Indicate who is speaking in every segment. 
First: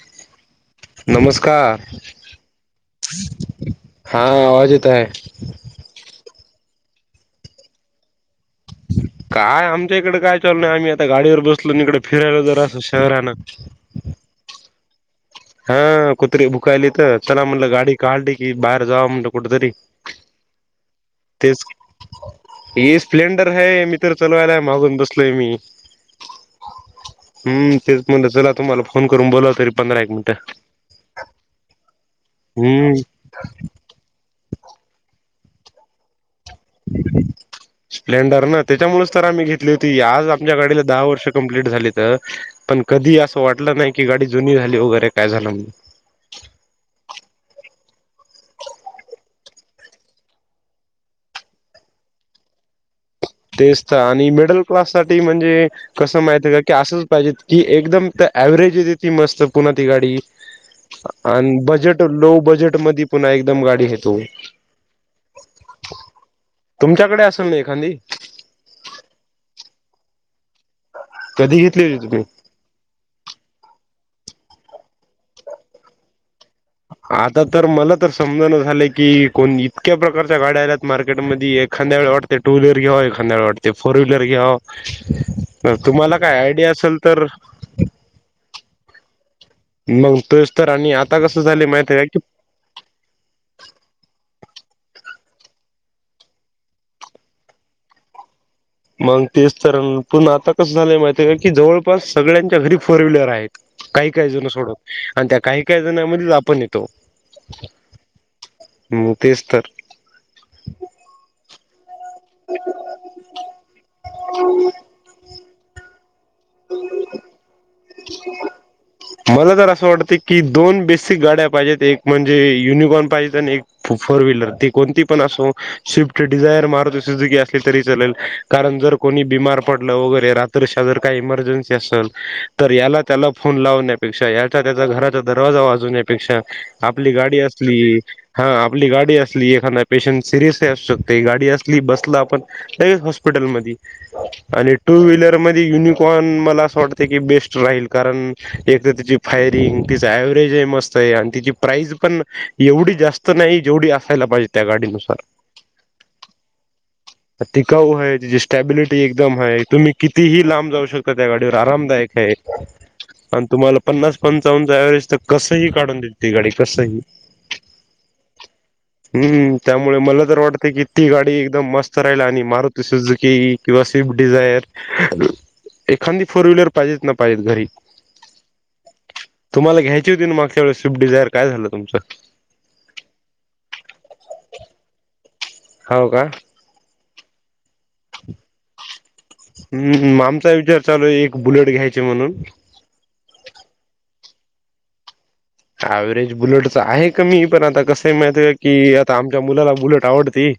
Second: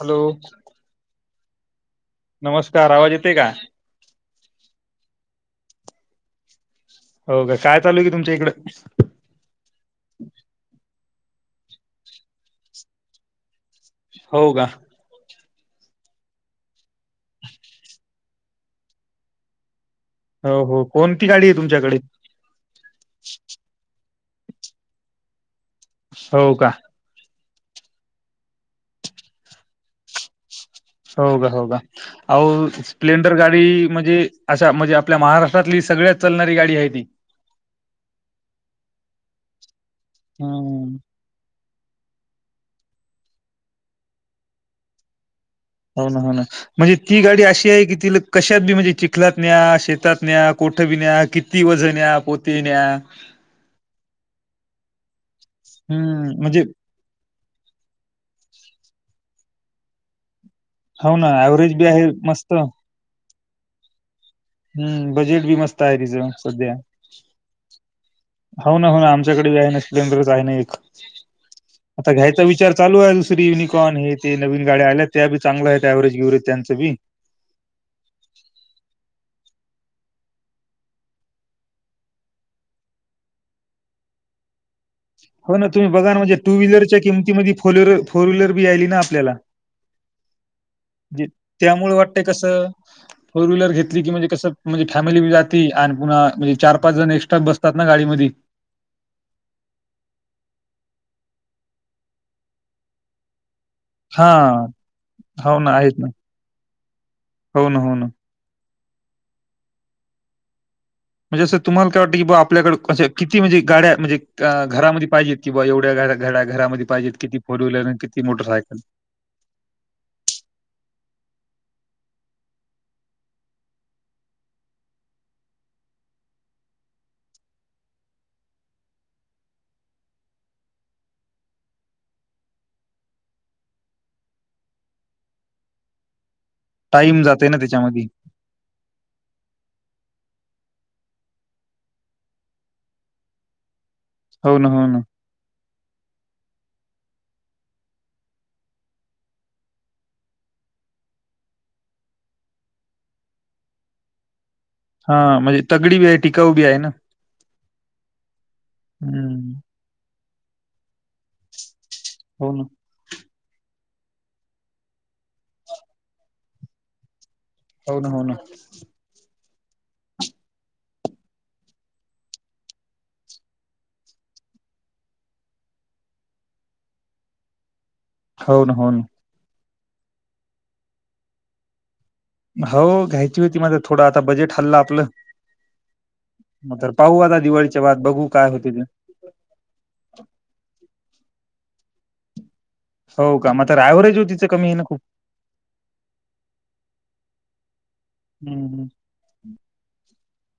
Speaker 1: Hello?
Speaker 2: नमस्कार.
Speaker 1: नमस्कार. आवाज येतय का?
Speaker 2: हा, आवाज येतोय.
Speaker 1: हो का? काय चालू की तुमच्या इकड?
Speaker 2: काय आमच्या इकडे काय चालू नाहीय, आम्ही आता गाडीवर बसलो, इकडे फिरायला जरा अस शहरानं.
Speaker 1: हो का?
Speaker 2: हा, कुतरी भुकायलीत, चला म्हटलं गाडी काढली की, बाहेर जावं म्हणलं कुठतरी.
Speaker 1: हो, हो. कोणती गाडी आहे
Speaker 2: तेच की.
Speaker 1: तुमच्याकडे
Speaker 2: हे स्प्लेंडर है मी तर चलवायला मागून बसलोय मी.
Speaker 1: हो का?
Speaker 2: हम्म, तेच म्हणलं, चला तुम्हाला फोन करून बोला तरी पंधरा, एक मिनिटं.
Speaker 1: हो का? हो का? आवो
Speaker 2: हम्म
Speaker 1: स्प्लेंडर गाडी- म्हणजे अशा म्हणजे, आपल्या महाराष्ट्रातली सगळ्यात चलणारी गाडी आहे ती.
Speaker 2: स्प्लेंडर ना, त्याच्यामुळेच तर आम्ही घेतली होती. आज- आमच्या गाडीला
Speaker 1: हम्म
Speaker 2: दहा वर्ष कंप्लीट झालीत. पण कधी असं वाटलं नाही की, गाडी जुनी झाली वगैरे काय झालं म्हण.
Speaker 1: हो ना, हो ना. म्हणजे ती गाडी अशी आहे की, तिला कशात बी म्हणजे चिखलात न्या, शेतात न्या, कुठं बी न्या, किती- ती वझं न्या, पोती न्या-
Speaker 2: तेच तर आणि मिडल क्लास साठी म्हणजे, कसं
Speaker 1: हम्म
Speaker 2: माहितीय आहे
Speaker 1: म्हणजे
Speaker 2: का, की असंच पाहिजे की एकदम- तर अँव्हरेज देते ती मस्त पुन्हा ती गाडी
Speaker 1: हो ना
Speaker 2: आणि
Speaker 1: ऍव्हरेज बी आहे
Speaker 2: बजेट लो
Speaker 1: मस्त
Speaker 2: बजेट मधी- पुन्हा एकदम गाडी घेतो.
Speaker 1: हम्म, बजेट बी मस्त आहे तिचं सध्या.
Speaker 2: तुमच्याकडे असेल ना एखादी
Speaker 1: हो ना, हो ना, आमच्याकडे आहे ना स्प्लेंडरच आहे ना एक,
Speaker 2: कधी घेतली होती
Speaker 1: आता
Speaker 2: तुम्ही
Speaker 1: घ्यायचा विचार- चालू आहे, दुसरी युनिकॉर्न हे ते नवीन गाड्या आल्या त्या बी चांगल्या आहेत, अँव्हरेज बिव्हरेज त्यांंच बी.
Speaker 2: आता तर मला तर समजाना झालं की, कोण इतक्या प्रकारच्या गाड्या आल्यात मार्केटमध्ये एखांद्या वेळ वाटत- ते टू व्हीलर घेवाव, एखांद्या वेळ वाटते, फोर व्हीलर घेवाव.
Speaker 1: हो ना, तुम्ही बघा ना म्हणजे टू व्हीलरच्या
Speaker 2: तर
Speaker 1: किमतीमध्ये फोर फोर्लर, फोर व्हीलरी आली ना आपल्याला.
Speaker 2: मग तोच तर आणि आता
Speaker 1: म्हणजे
Speaker 2: कसं झालं
Speaker 1: त्यामुळे
Speaker 2: माहीतेय क-
Speaker 1: वाटतंय [inaudible] फोर व्हीलर घेतली की, म्हणजे कसं म्हणजे फॅमिली जाती आणि पुन्हा म्हणजे चार, पाच जण एक्स्ट्रा बसतात ना गाडीमध्ये.
Speaker 2: मग तेच तर पण आता कसं झालंय माहितेय आहे का, की जवळपास सगळ्यांच्या घरी फोर व्हीलर आहेत. काही, काही
Speaker 1: हा
Speaker 2: जण सोडुन आणि त्या
Speaker 1: हो
Speaker 2: काही,
Speaker 1: ना
Speaker 2: काही
Speaker 1: आहेत ना
Speaker 2: जणांमध्येच आपण येतो.
Speaker 1: हो ना हो ना.
Speaker 2: मग तेच तर.
Speaker 1: म्हणजे असं तुम्हाला काय वाटं कि बा, आपल्याडे क किती म्हणे गाड्या म्हणजे, घरामध्ये पाहिजेती किंवा एवढ्या गाड्या. घड्या घरामध्ये पाहिजेत किती फोर व्हीलर अन किती मोटरसायकल
Speaker 2: मला तर अस वाटत की दोन बेसिक गाड्या पाहिजेत. एक म्हणजे युनिकॉर्न पाहिजेत. आणि एक फोर व्हीलर, ती कोणती पण असो स्विफ्ट डिझायर, मारुती सुझुकी असली तरी चालेल. कारण जर कोणी बिमार पडल वगैरे रात तर शेजारी काही इमर्जन्सी असल, तर याला त्याला फोन लाव ण्या पेक्षा, एखाद्याचा घराचा दरवाजा वाजवण्यापेक्षा, आपली
Speaker 1: टाईम
Speaker 2: गाडी
Speaker 1: जाते ना
Speaker 2: असली
Speaker 1: त्याच्यामध्ये
Speaker 2: हां आपली गाडी असली, एखांदा पेशंट सिरियसही असू शकते, गाडी असली, बसल आपण. एक हॉस्पिटल मधी.
Speaker 1: हो ना
Speaker 2: आणि
Speaker 1: हो
Speaker 2: टू
Speaker 1: ना.
Speaker 2: व्हीलर मध्ये युनिकॉर्न मला असं वाटत की बेस्ट राहील कारण एक तर तिची फायरिंग, तिचा व्हरेज आहे. मस्त आहे. आणि तिची प्राईज पण एवढी जास्त जास्त नाही, जेवढी असायला पाहिजे. त्या
Speaker 1: हा
Speaker 2: गाडीनुसार
Speaker 1: म्हणजे तगडी आहे, टिकाऊ बी आहे ना.
Speaker 2: टिकाऊ आहे, त्याची स्टॅबिलिटी एकदम
Speaker 1: हम्म
Speaker 2: आहे, तुम्ही कितीही लांब जाऊ शकता त्या गाडीवर आरामदायक. हे.
Speaker 1: हो ना
Speaker 2: आणि तुम्हाला पन्नास पंचावन्नच च्यावेळीस कसंही काढून दिलती गाडी कसंही
Speaker 1: हो ना
Speaker 2: हम्म, त्यामुळ मला तर वाटत की, ती गाडी एकदम मस्त राहिल आणि मारुती, सुजुकी किंवा स्विफ्ट डिझायर एखादी फोर व्हीलर पाहिजेेत ना पाहिजेच घरी.
Speaker 1: होन, होन.
Speaker 2: तुम्हाला घयची होती ना मागच्या वेळेस स्विफ्ट डिझयर. काय झाल तुमच.
Speaker 1: हो घ्यायची होती माझ थोड आता बजेट हल्लं आपल.
Speaker 2: हव का
Speaker 1: मग तर पाहू आता दिवाळीच्या बाद बघू काय होते ते.
Speaker 2: हम् आमचा विचार चालू आहे एक बुलेट घ्यायचे म्हणून
Speaker 1: हो का, म तर एवरेज ओ, तिच कमी येई ना खूप.
Speaker 2: अव्हरेज बुलेटच हाय कमी, पण आता कसं माहित का,
Speaker 1: हम्म हम्म.
Speaker 2: की आ आमच्या मुलाला बुलेट आवडती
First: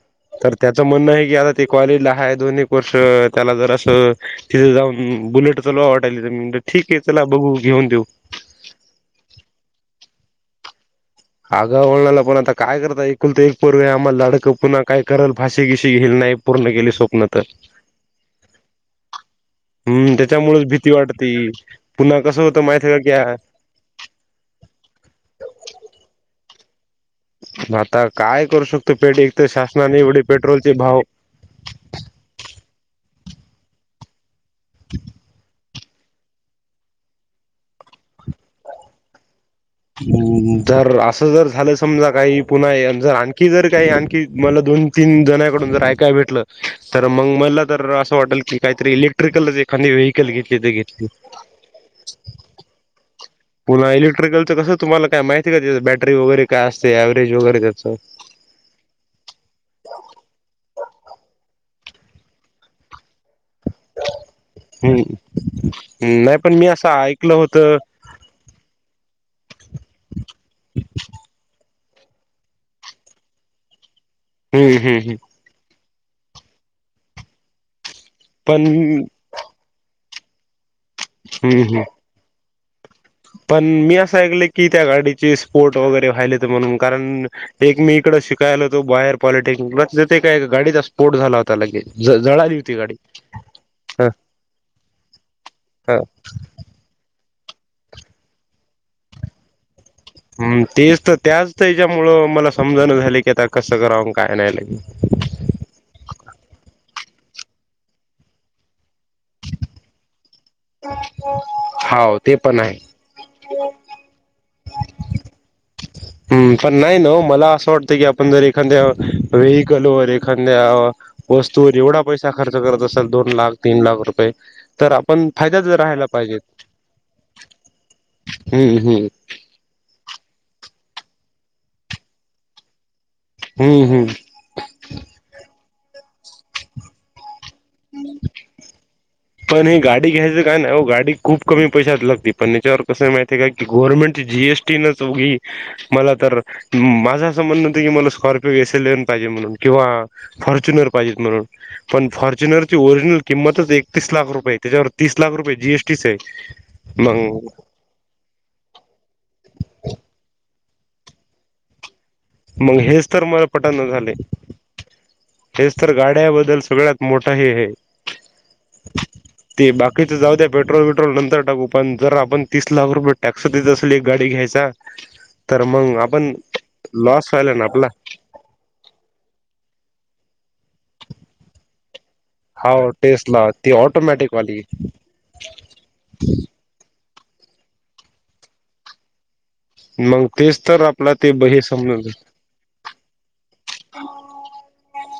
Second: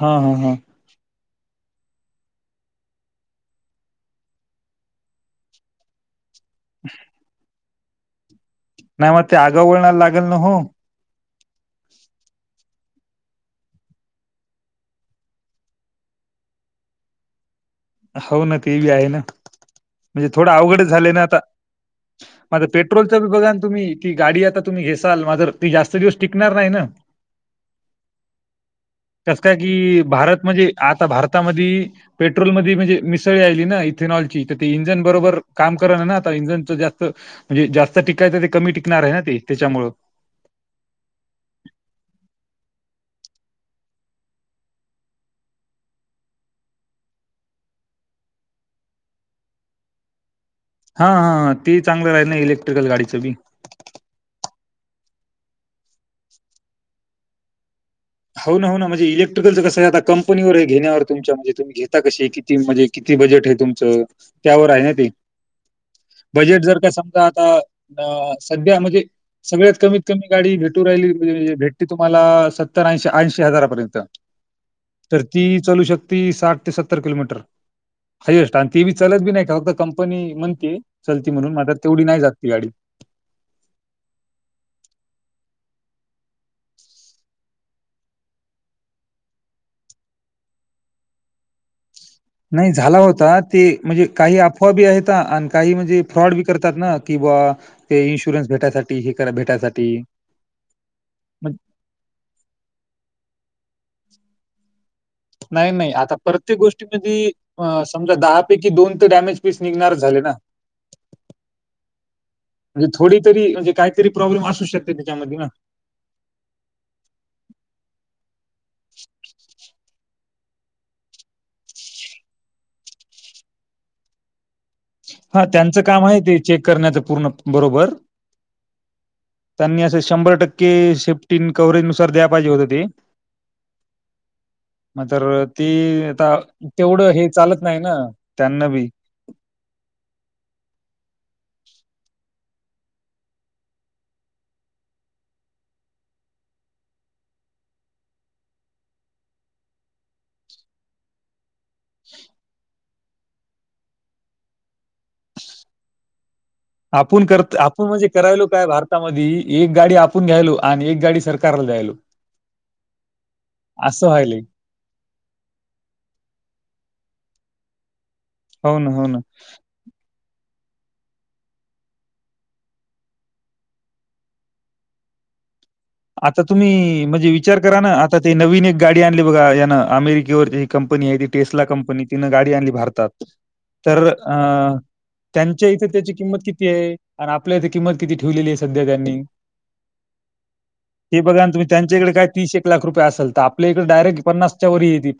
Speaker 1: हां हसन हां.
Speaker 2: त म्हणणं आहे की, आता ते कॉलेजला हाय दोन्ही एक वर्ष, त्याला जर असं तिथे जाऊन बुलेटच लो वाटालीे ठीक आहे चला बघू घेऊन देऊ
Speaker 1: नाही मग ते आगाव वळणाला लागेल ना हो.
Speaker 2: आगाव ओ णाला, पण आता काय करता, ऐकुलत-एक पोरग आम्हाला लाडकं, पुन्हा काय करल फशी-फीशी घेईल नही पूर्ण केली स्वप्न तर
Speaker 1: हो ना ते बी आहे ना.
Speaker 2: हम्म
Speaker 1: म्हणजे थोडा
Speaker 2: त्याच्यामुळेच
Speaker 1: अवघडच
Speaker 2: भीती
Speaker 1: झाले ना आता
Speaker 2: वाटती. पुन्हा कसं
Speaker 1: मग
Speaker 2: होतं
Speaker 1: आता
Speaker 2: माहिती आहे
Speaker 1: पेट्रोलच
Speaker 2: का
Speaker 1: बी बघा ना तुम्ही ती गाडी आता तुम्ही घेसाल मात्र ती जास्त दिवस टिकणार नाही ना.
Speaker 2: मग आता काय करू शकतो पेट, एक
Speaker 1: कसं
Speaker 2: तर
Speaker 1: काय
Speaker 2: शासनाने
Speaker 1: की
Speaker 2: एवढे
Speaker 1: भारत म्हणजे
Speaker 2: पेट्रोलचे भाव
Speaker 1: आता मधी, पेट्रोल म म्हणजे मिसळ्या ली ना इथेनॉलची इंजन बरोबर, काम कराना ना आता इंज जास म्हणजे जास्त टिकायचं ते, कमी टिकणार आहे ना ते त्याच्यामुळे.
Speaker 2: हम्म, जर असं जर झालं समजा काही पुन्हा जर आणखी जर काही आणखी मला दोन तीन जणकडून जर ऐकाय भेटलं, तर मग मला तर असं वाटल की काहीतरी इले ट्रीकल एखदी ववेहिकल घेतली तर घेलती.
Speaker 1: हा-हा ते चांगलं राहिल ना, इलेक्ट्रिकल गाडीचं बी
Speaker 2: पुहा इलेक्ट्रिकलचं कसं तुम्हाला काय माहिती का, त्या बॅटरी वगैरे काय असते, एव्हरेज वगैरे त्याचं.
Speaker 1: हो ना, हो ना म्हणजे इलेक्ट्रिकलचं कसं आहे आता कंपनीवर आहे. घेण्या तुमच्या म्हणजे तुम्ही घेता कशी, किती म्हणजे, किती बजेट. तुमच, त्यावर आहे ना ते,
Speaker 2: हम्म नाही पण
Speaker 1: बजेट
Speaker 2: मी
Speaker 1: जर
Speaker 2: असं
Speaker 1: का समजा
Speaker 2: ऐकलं
Speaker 1: आता
Speaker 2: होतं
Speaker 1: अ सध्या म्हणजे, सगळ्यात कमीत कमी गाडी भेटू राहिली म्हणजे भेटते तुम्हाला स सत्तार ऐं-ऐंशी हजारापर्यंत.
Speaker 2: हम्म-हम्म-हम्म.
Speaker 1: तर ती चलू शकती साठ ते सत्तर किलोमीटर, हायस्ट,
Speaker 2: पण
Speaker 1: आणि ती बी चलत बी नाही, का फक्त क पण हे म्हणते चलते म्हणून
Speaker 2: हम्म
Speaker 1: मला
Speaker 2: हम्म
Speaker 1: तेवढी नाही जात गाडी.
Speaker 2: पण मी असं ऐकलं की त्या गाडीचे स्पोर्ट वगैरे व्हाले तर म्हणून कारण. एक मी इकडं शिकायला होतो, बाहेर पॉलिटेक्निकला तिथे काय गाडीचा स्फोट झाला होता लगेच. ज जळाली
Speaker 1: नाही
Speaker 2: होती गाडी
Speaker 1: झाला होता ते म्हणजे
Speaker 2: ह
Speaker 1: काही अफवा बी आहेत. आणि काही
Speaker 2: ह
Speaker 1: म्हणजे फ्रॉड बी करत तर ना, कि बा ते इन्शुरन्स भेटासाठी, हे कर भेटासाठी.
Speaker 2: हम्म तेच तर त्याच याच्यामुळं मला समजाण झाली की आता कसं करावं काय नाही लगेल.
Speaker 1: नाही-नाही आता प्रत्येक गोष्टीमध्ये अ समजा दहापैकी दोन ते डॅमेज पीस निघणार झाले ना
Speaker 2: हो, ते पण आहे.
Speaker 1: म्हणजे थोडी तरी म्हणजे काहीतरी प्रॉब्लेम असू शकते त्याच्यामध्ये ना.
Speaker 2: हम्म, पण नाही नव, मला असं वाटतं की आपण जर एखाद्या वेहिकल व एखाद्या वस्तूवर एवढा पैसा खर्च करत असाल, दोन लाख, तीन लाख रुपये. तर आपण
Speaker 1: हा
Speaker 2: फायद्यात
Speaker 1: त्यांच काम
Speaker 2: राहायला
Speaker 1: आहे. ते
Speaker 2: पाहिजेत
Speaker 1: चेक करण्याच पूर्ण बरोबर
Speaker 2: हम्म हम्म
Speaker 1: त्यांनी असं शंभर टक्के सेफ्टी कव्हेजनुसार द्या पाहिजे होतं ते.
Speaker 2: हम्म-हम्म
Speaker 1: म तर ती आता तेवढं हे चालत नाही ना, त्यांना बी.
Speaker 2: पण हे गाडी घ्यायचं काय नाही ओ, गाडी खूप कमी पैशात लागते पण याच्यावर कस माहिती आहे का, की गव्हर्नमेंटची जी-एस-टी. तिन सौघी. मला तर माझं असं म्हणं होतं की मला स्कॉर्पिओ एस-एल-एन पाहिजे म्हणून किंवा फॉर्च्युनर पाहिजेत म्हणून, पण फॉ फोर्तुनर ची ओरिजिनल किमतच एकतीस लाख रुपये, त्याच्यावर तीस लाख रुपये जी-एस-टी च आहे.
Speaker 1: आपुण
Speaker 2: मग
Speaker 1: करत आप आपण म्हणजे करायलो काय भारतामध्ये एक गाडी आपण घ्यायलो आणि एक गाडी सरकारला द्यायलो.
Speaker 2: मग हेच तर मला पटन
Speaker 1: असं
Speaker 2: झाले.
Speaker 1: व्हायलंय
Speaker 2: हेच तर गाड्याबद्दल सगळ्यात मोठा हे हे
Speaker 1: हो ना हो ना.
Speaker 2: ते बाकीच जाऊ द्या पेट्रोल वेट्रोल नंतर टाकू पण जर आपण तीस लाख रुपये टॅक्स देत असेल एक गाडी घ्यायचा. तर मग आपण
Speaker 1: आता तुम्ही म्हणजे
Speaker 2: लॉस व्हायला
Speaker 1: विचार करा
Speaker 2: आपला
Speaker 1: ना आता ते नवीन एक गाडी आणली बघा यान अमेरिकेवरची ही कंपनी आहे ती टेस्ला कंपनी तिन गाडी आणली
Speaker 2: हाव
Speaker 1: भारतात
Speaker 2: टेस्ला ती
Speaker 1: तर
Speaker 2: ऑटोमॅटिक वाली
Speaker 1: त्यांच्या इथे त्याची किंमत किती किती आहे आणि आपल्या इथे किंमत किती ठेवलेली आहे सध्या त्यांनी.
Speaker 2: मग तेच तर आपला
Speaker 1: ते बघा ना
Speaker 2: हे
Speaker 1: तुम्ही
Speaker 2: समज
Speaker 1: त्यांच्याकडे का तीस एक लाख रुपय असल तर आपल्या इकडे डायरेट पन्नासच्या व येती.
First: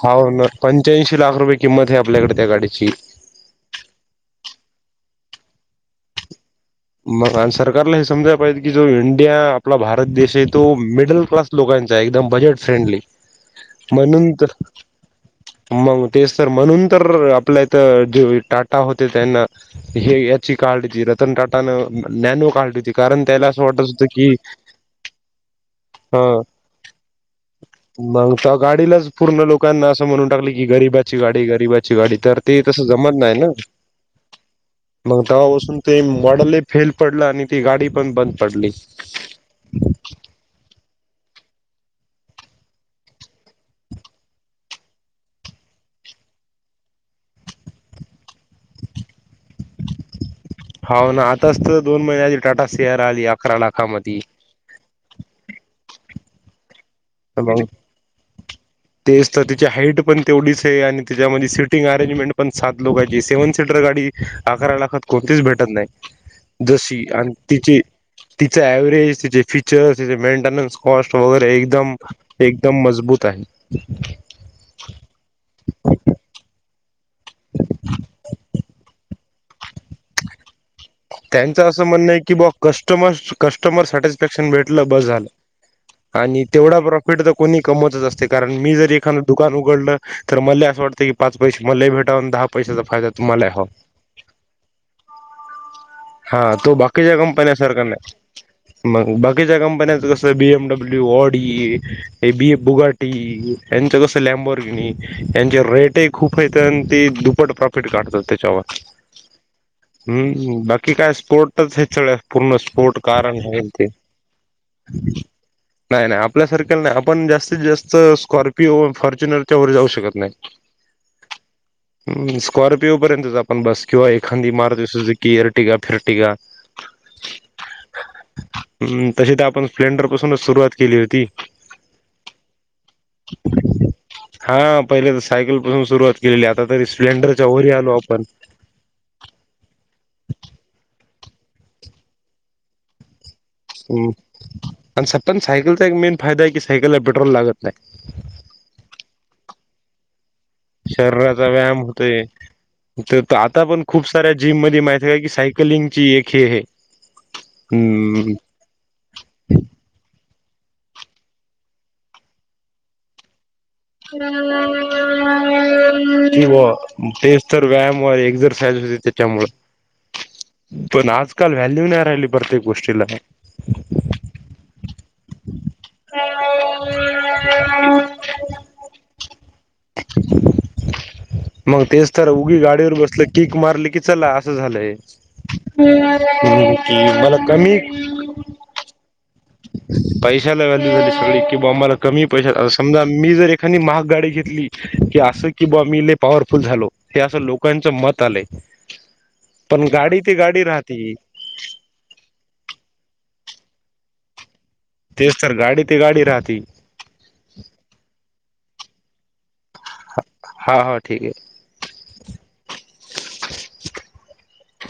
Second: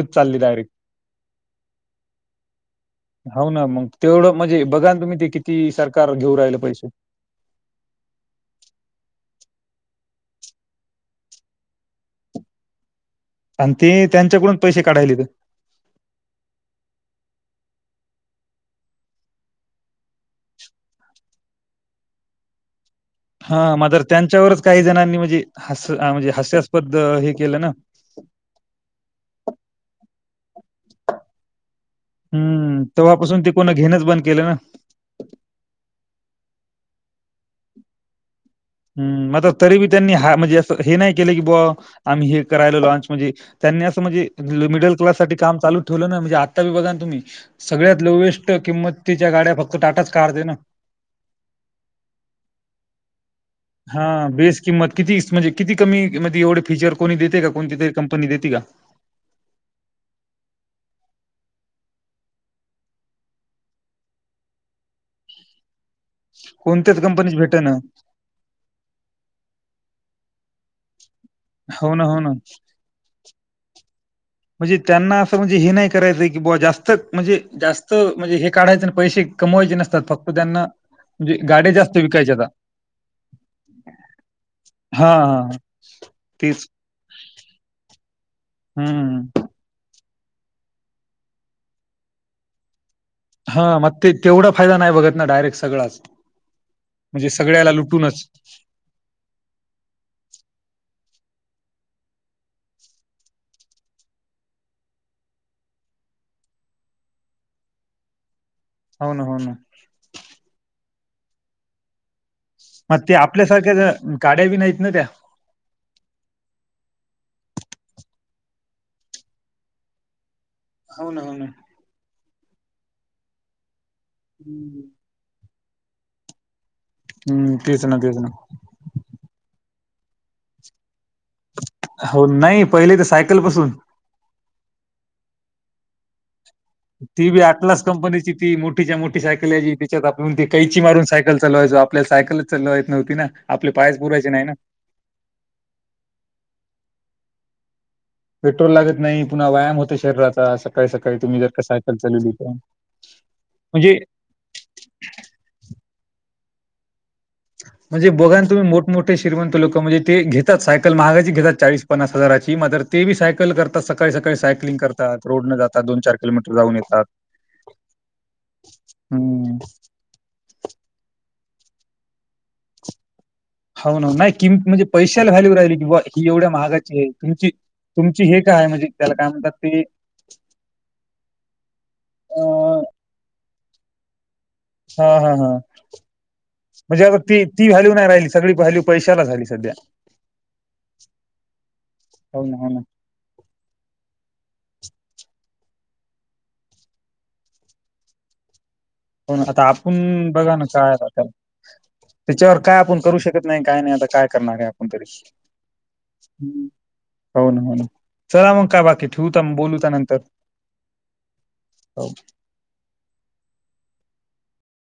Speaker 2: हा ना पंच्याऐंशी लाख रुपये किंमत आहे आपल्याकडे त्या गाडीची.
Speaker 1: हो ना मग तेवढं म्हणजे बघा ना तुम्ही ते किती सरकार घेऊ राहिल पैसे.
Speaker 2: मग आणि सरकारला हे समजायला पाहिजे की जो इंडिया आपला भारत देश आहे तो मिडल क्लास लोकांचा एकदम बजेट फ्रेंडली
Speaker 1: आणि ते
Speaker 2: म्हणून त
Speaker 1: त्यांच्याकडून पैसे काढायले ते.
Speaker 2: मग तेच तर म्हणून तर आपल्या इथं जे टाटा होते त्यांना हे याची काल्टटीची रतन टाटा न नॅनो कालिटी
Speaker 1: हा मात्र त्यांच्यावरच काही जणांनी म्हणजे ह्य
Speaker 2: अ
Speaker 1: म्हणजे हास्यास्पद हे केलं ना
Speaker 2: मग तर गाडीलाच पूर्ण लोकांना असं म्हणून टाकली की गरीबाची गाडी गरीबा ची गाडी तर ते
Speaker 1: हम्म
Speaker 2: तसं जमत नाही
Speaker 1: तेव्हापासून
Speaker 2: ना.
Speaker 1: ते कोण घेणंच बंद केलं ना.
Speaker 2: मग तवा पासून ते माडल लय फेल पडलं आणि ती गाडी पण बंद पडली.
Speaker 1: ह् म्र तरी बी त्यांनी हा म्हणजे हे नाही केलं की बा आम्ही हे करायला लाॅनच म्हणजे त्यांनी असं म्हणजे मिडल क्लाससाठी काम चालू ठेवलं नाही म्हणजे आत्ता बी बघा ना तुम्ही सगळ्यात लोएस्ट किंमतीच्या गाड्या फक्त टाटाच काढते ना.
Speaker 2: हो ना आताच तर दोन महिन्या टाटा शेअर आली. अकरा
Speaker 1: हा
Speaker 2: लाखामध्ये
Speaker 1: बेस किंमत किती म्हणजे किती कमी म्हज एवढे फीचर कोणी देते का
Speaker 2: मग
Speaker 1: कोणती कंपनी देत का?
Speaker 2: तेच तर तिची हाईट पण तेवढीच आहे आणि त्याच्यामध्ये सिटिंग अरेंजमेंट पण सात लोकांची सेव्हन सीटर गाडी अकरा लाखात कोणतीच भेटत नाही
Speaker 1: कोणत्याच
Speaker 2: जशी आणि
Speaker 1: कंपनीच भेटेना.
Speaker 2: तिची तिचा ऍव्हरेज तिचे फीचर्स तिचे मेंटेनन्स कॉस्ट वगैरे एकदम
Speaker 1: हो ना
Speaker 2: एकदम मजबूत आहे.
Speaker 1: म्हणजे त्यांना असं म्हणजे हे नाही करायचं की बा जास्त म्हणजे जास्त म्हणजे हे काढायचं पैसे कमवायचे नस त फक्त त्यांना म्हणजे
Speaker 2: त्यांचं
Speaker 1: गाड्या
Speaker 2: असं
Speaker 1: जास्त
Speaker 2: म्हणणं आहे की
Speaker 1: विकायच्या आता.
Speaker 2: बा कस्टमर कस्टमर सॅटिस्फॅक्शन भेटलं बस झालं.
Speaker 1: हां, हां.
Speaker 2: आणि
Speaker 1: तेच.
Speaker 2: तेवढा प्रॉफिट तर कोणी कमवतच असते कारण मी जर एखादं
Speaker 1: हं.
Speaker 2: दुकान उघडलं तर मला असं वाटतं की पाच पैसे मला भेटावून दहा पैशाचा फायदा तुम्हाला हवा.
Speaker 1: हां, मग तेवढा फायदा नाही बघत ना डायरेट सगळ
Speaker 2: हा तो बाकीच्या कंपन्या सारख नाही. मग बाकीच्या कंपन्यांचं कसं बीएमडब्ल्यू, ऑडी हे बी ए बुगाटी यांचं कसं लॅम्बॉरगिणी यांचे रेटही खूप आहेते आणि ते दुपट प्रॉफिट काढतात त्याच्यावर.
Speaker 1: हो ना हो ना
Speaker 2: हम्म बाकी काय स्पोर्टच हे सगळ पूर्ण पोट
Speaker 1: मग ते
Speaker 2: कारण हे
Speaker 1: आपल्यासारख्या
Speaker 2: ते
Speaker 1: ज्या गाड्या बी नाहीत ना त्या.
Speaker 2: नाही नाही आपल्यासारख्याला नाही आपण जास्तीत जास्त स्कॉर्पिओ, फॉर्च्युनरच्या वर जाऊ शकत नाही.
Speaker 1: हो ना हो ना‌.
Speaker 2: हम्म स्कॉर्पिओ पर्यंतच आपण बस किंवा एखादी
Speaker 1: हं.
Speaker 2: मारूती सुजूकी एर इरटिका फिरटिका.
Speaker 1: हम्म तेच ना तेच ना.
Speaker 2: हम तशी तर आपण स्प्लेंडर पासूनच सुरुवात केली होती.
Speaker 1: हो नाही पहिले तर सायकल पासून.
Speaker 2: हा पहिले तर सायकल पासून सुरुवात केलेली आता तरी
Speaker 1: ती बी
Speaker 2: स्प्लेंडरच्या वरी आलो आपण.
Speaker 1: कंपनीची ती मोठीच्या मोठी सायकल आहे जी त्याच्यात आपलं त ते कैची मारून सायकल चलवायचो आपल्या सायकलच चलवायला येत नव्हती ना. आपले पायच
Speaker 2: हम्म
Speaker 1: पुरायचे नाही ना.
Speaker 2: तसापण सायकलचा एक मेन फायदा आहे कि सायकलला पेट्रोल लागत नाही.
Speaker 1: पेट्रोल लागत नाही पुन्हा व्यायाम होतो शरीराचा अस.
Speaker 2: शरीराचा व्यायाम होतय तर आता पण
Speaker 1: म्हणजे
Speaker 2: खूप साऱ्या जिम मध्ये माहि ज की सायकलिंग ची एक हे आहे.
Speaker 1: म्हणजे
Speaker 2: हम्म
Speaker 1: बघान तुम्ही मोठ मोठे श्रीमंत लोक म्हणजे ते घेतात सायकल महागाची घेतात चाळीस पन्सास हजारची मात्र ते बी सायकल कर किलोमीटर
Speaker 2: किंवा
Speaker 1: जाऊन येतात.
Speaker 2: तेच तर व्यायाम व एक्झरसाइज. त्याच्यामुळ
Speaker 1: हं.
Speaker 2: पण आजकाल व्हॅल्यू नाही राहिली प्रत्येक गोष्टीला.
Speaker 1: हो ना नाही किम म्हणजे पैशाला व्हॅल्यू राहिली किंवा ही एवढ्या महागाची आहे तुमची. तुमची हे काय म्हणजे त्याला काय म्हणतात ते.
Speaker 2: मग तेच तर
Speaker 1: अ,
Speaker 2: उगी गाडीवर बसलं कीक मारली की. चला अस झालय
Speaker 1: हां, हां, हां.
Speaker 2: की
Speaker 1: म्हणजे आता
Speaker 2: मला
Speaker 1: ती
Speaker 2: कमी
Speaker 1: [unintelligible] सगळी पाहिली पैशाला झाली. सध्या.
Speaker 2: पैशाला व्हॅल्यू झाली सगळी कि बाबा मला कमी
Speaker 1: हो
Speaker 2: पैश
Speaker 1: ना, हो ना,
Speaker 2: समजा मी जर एखादी महाग गाडी घेतली की अस की बा मी लय पॉवरफुल झालो. हे अस लोकांच मत आलय.
Speaker 1: हो ना आता आपण बघा ना [unintelligible] त्याच्यावर काय आपण करू शकत नाही काय नाही आता काय करणारय आ
Speaker 2: तेच तर गाडी ते गाडी राहते.
Speaker 1: हो ना हो ना चला मग काय बाकी ठेवूत बोलू नंतर.
Speaker 2: हा हा ठीक आहे.
Speaker 1: हो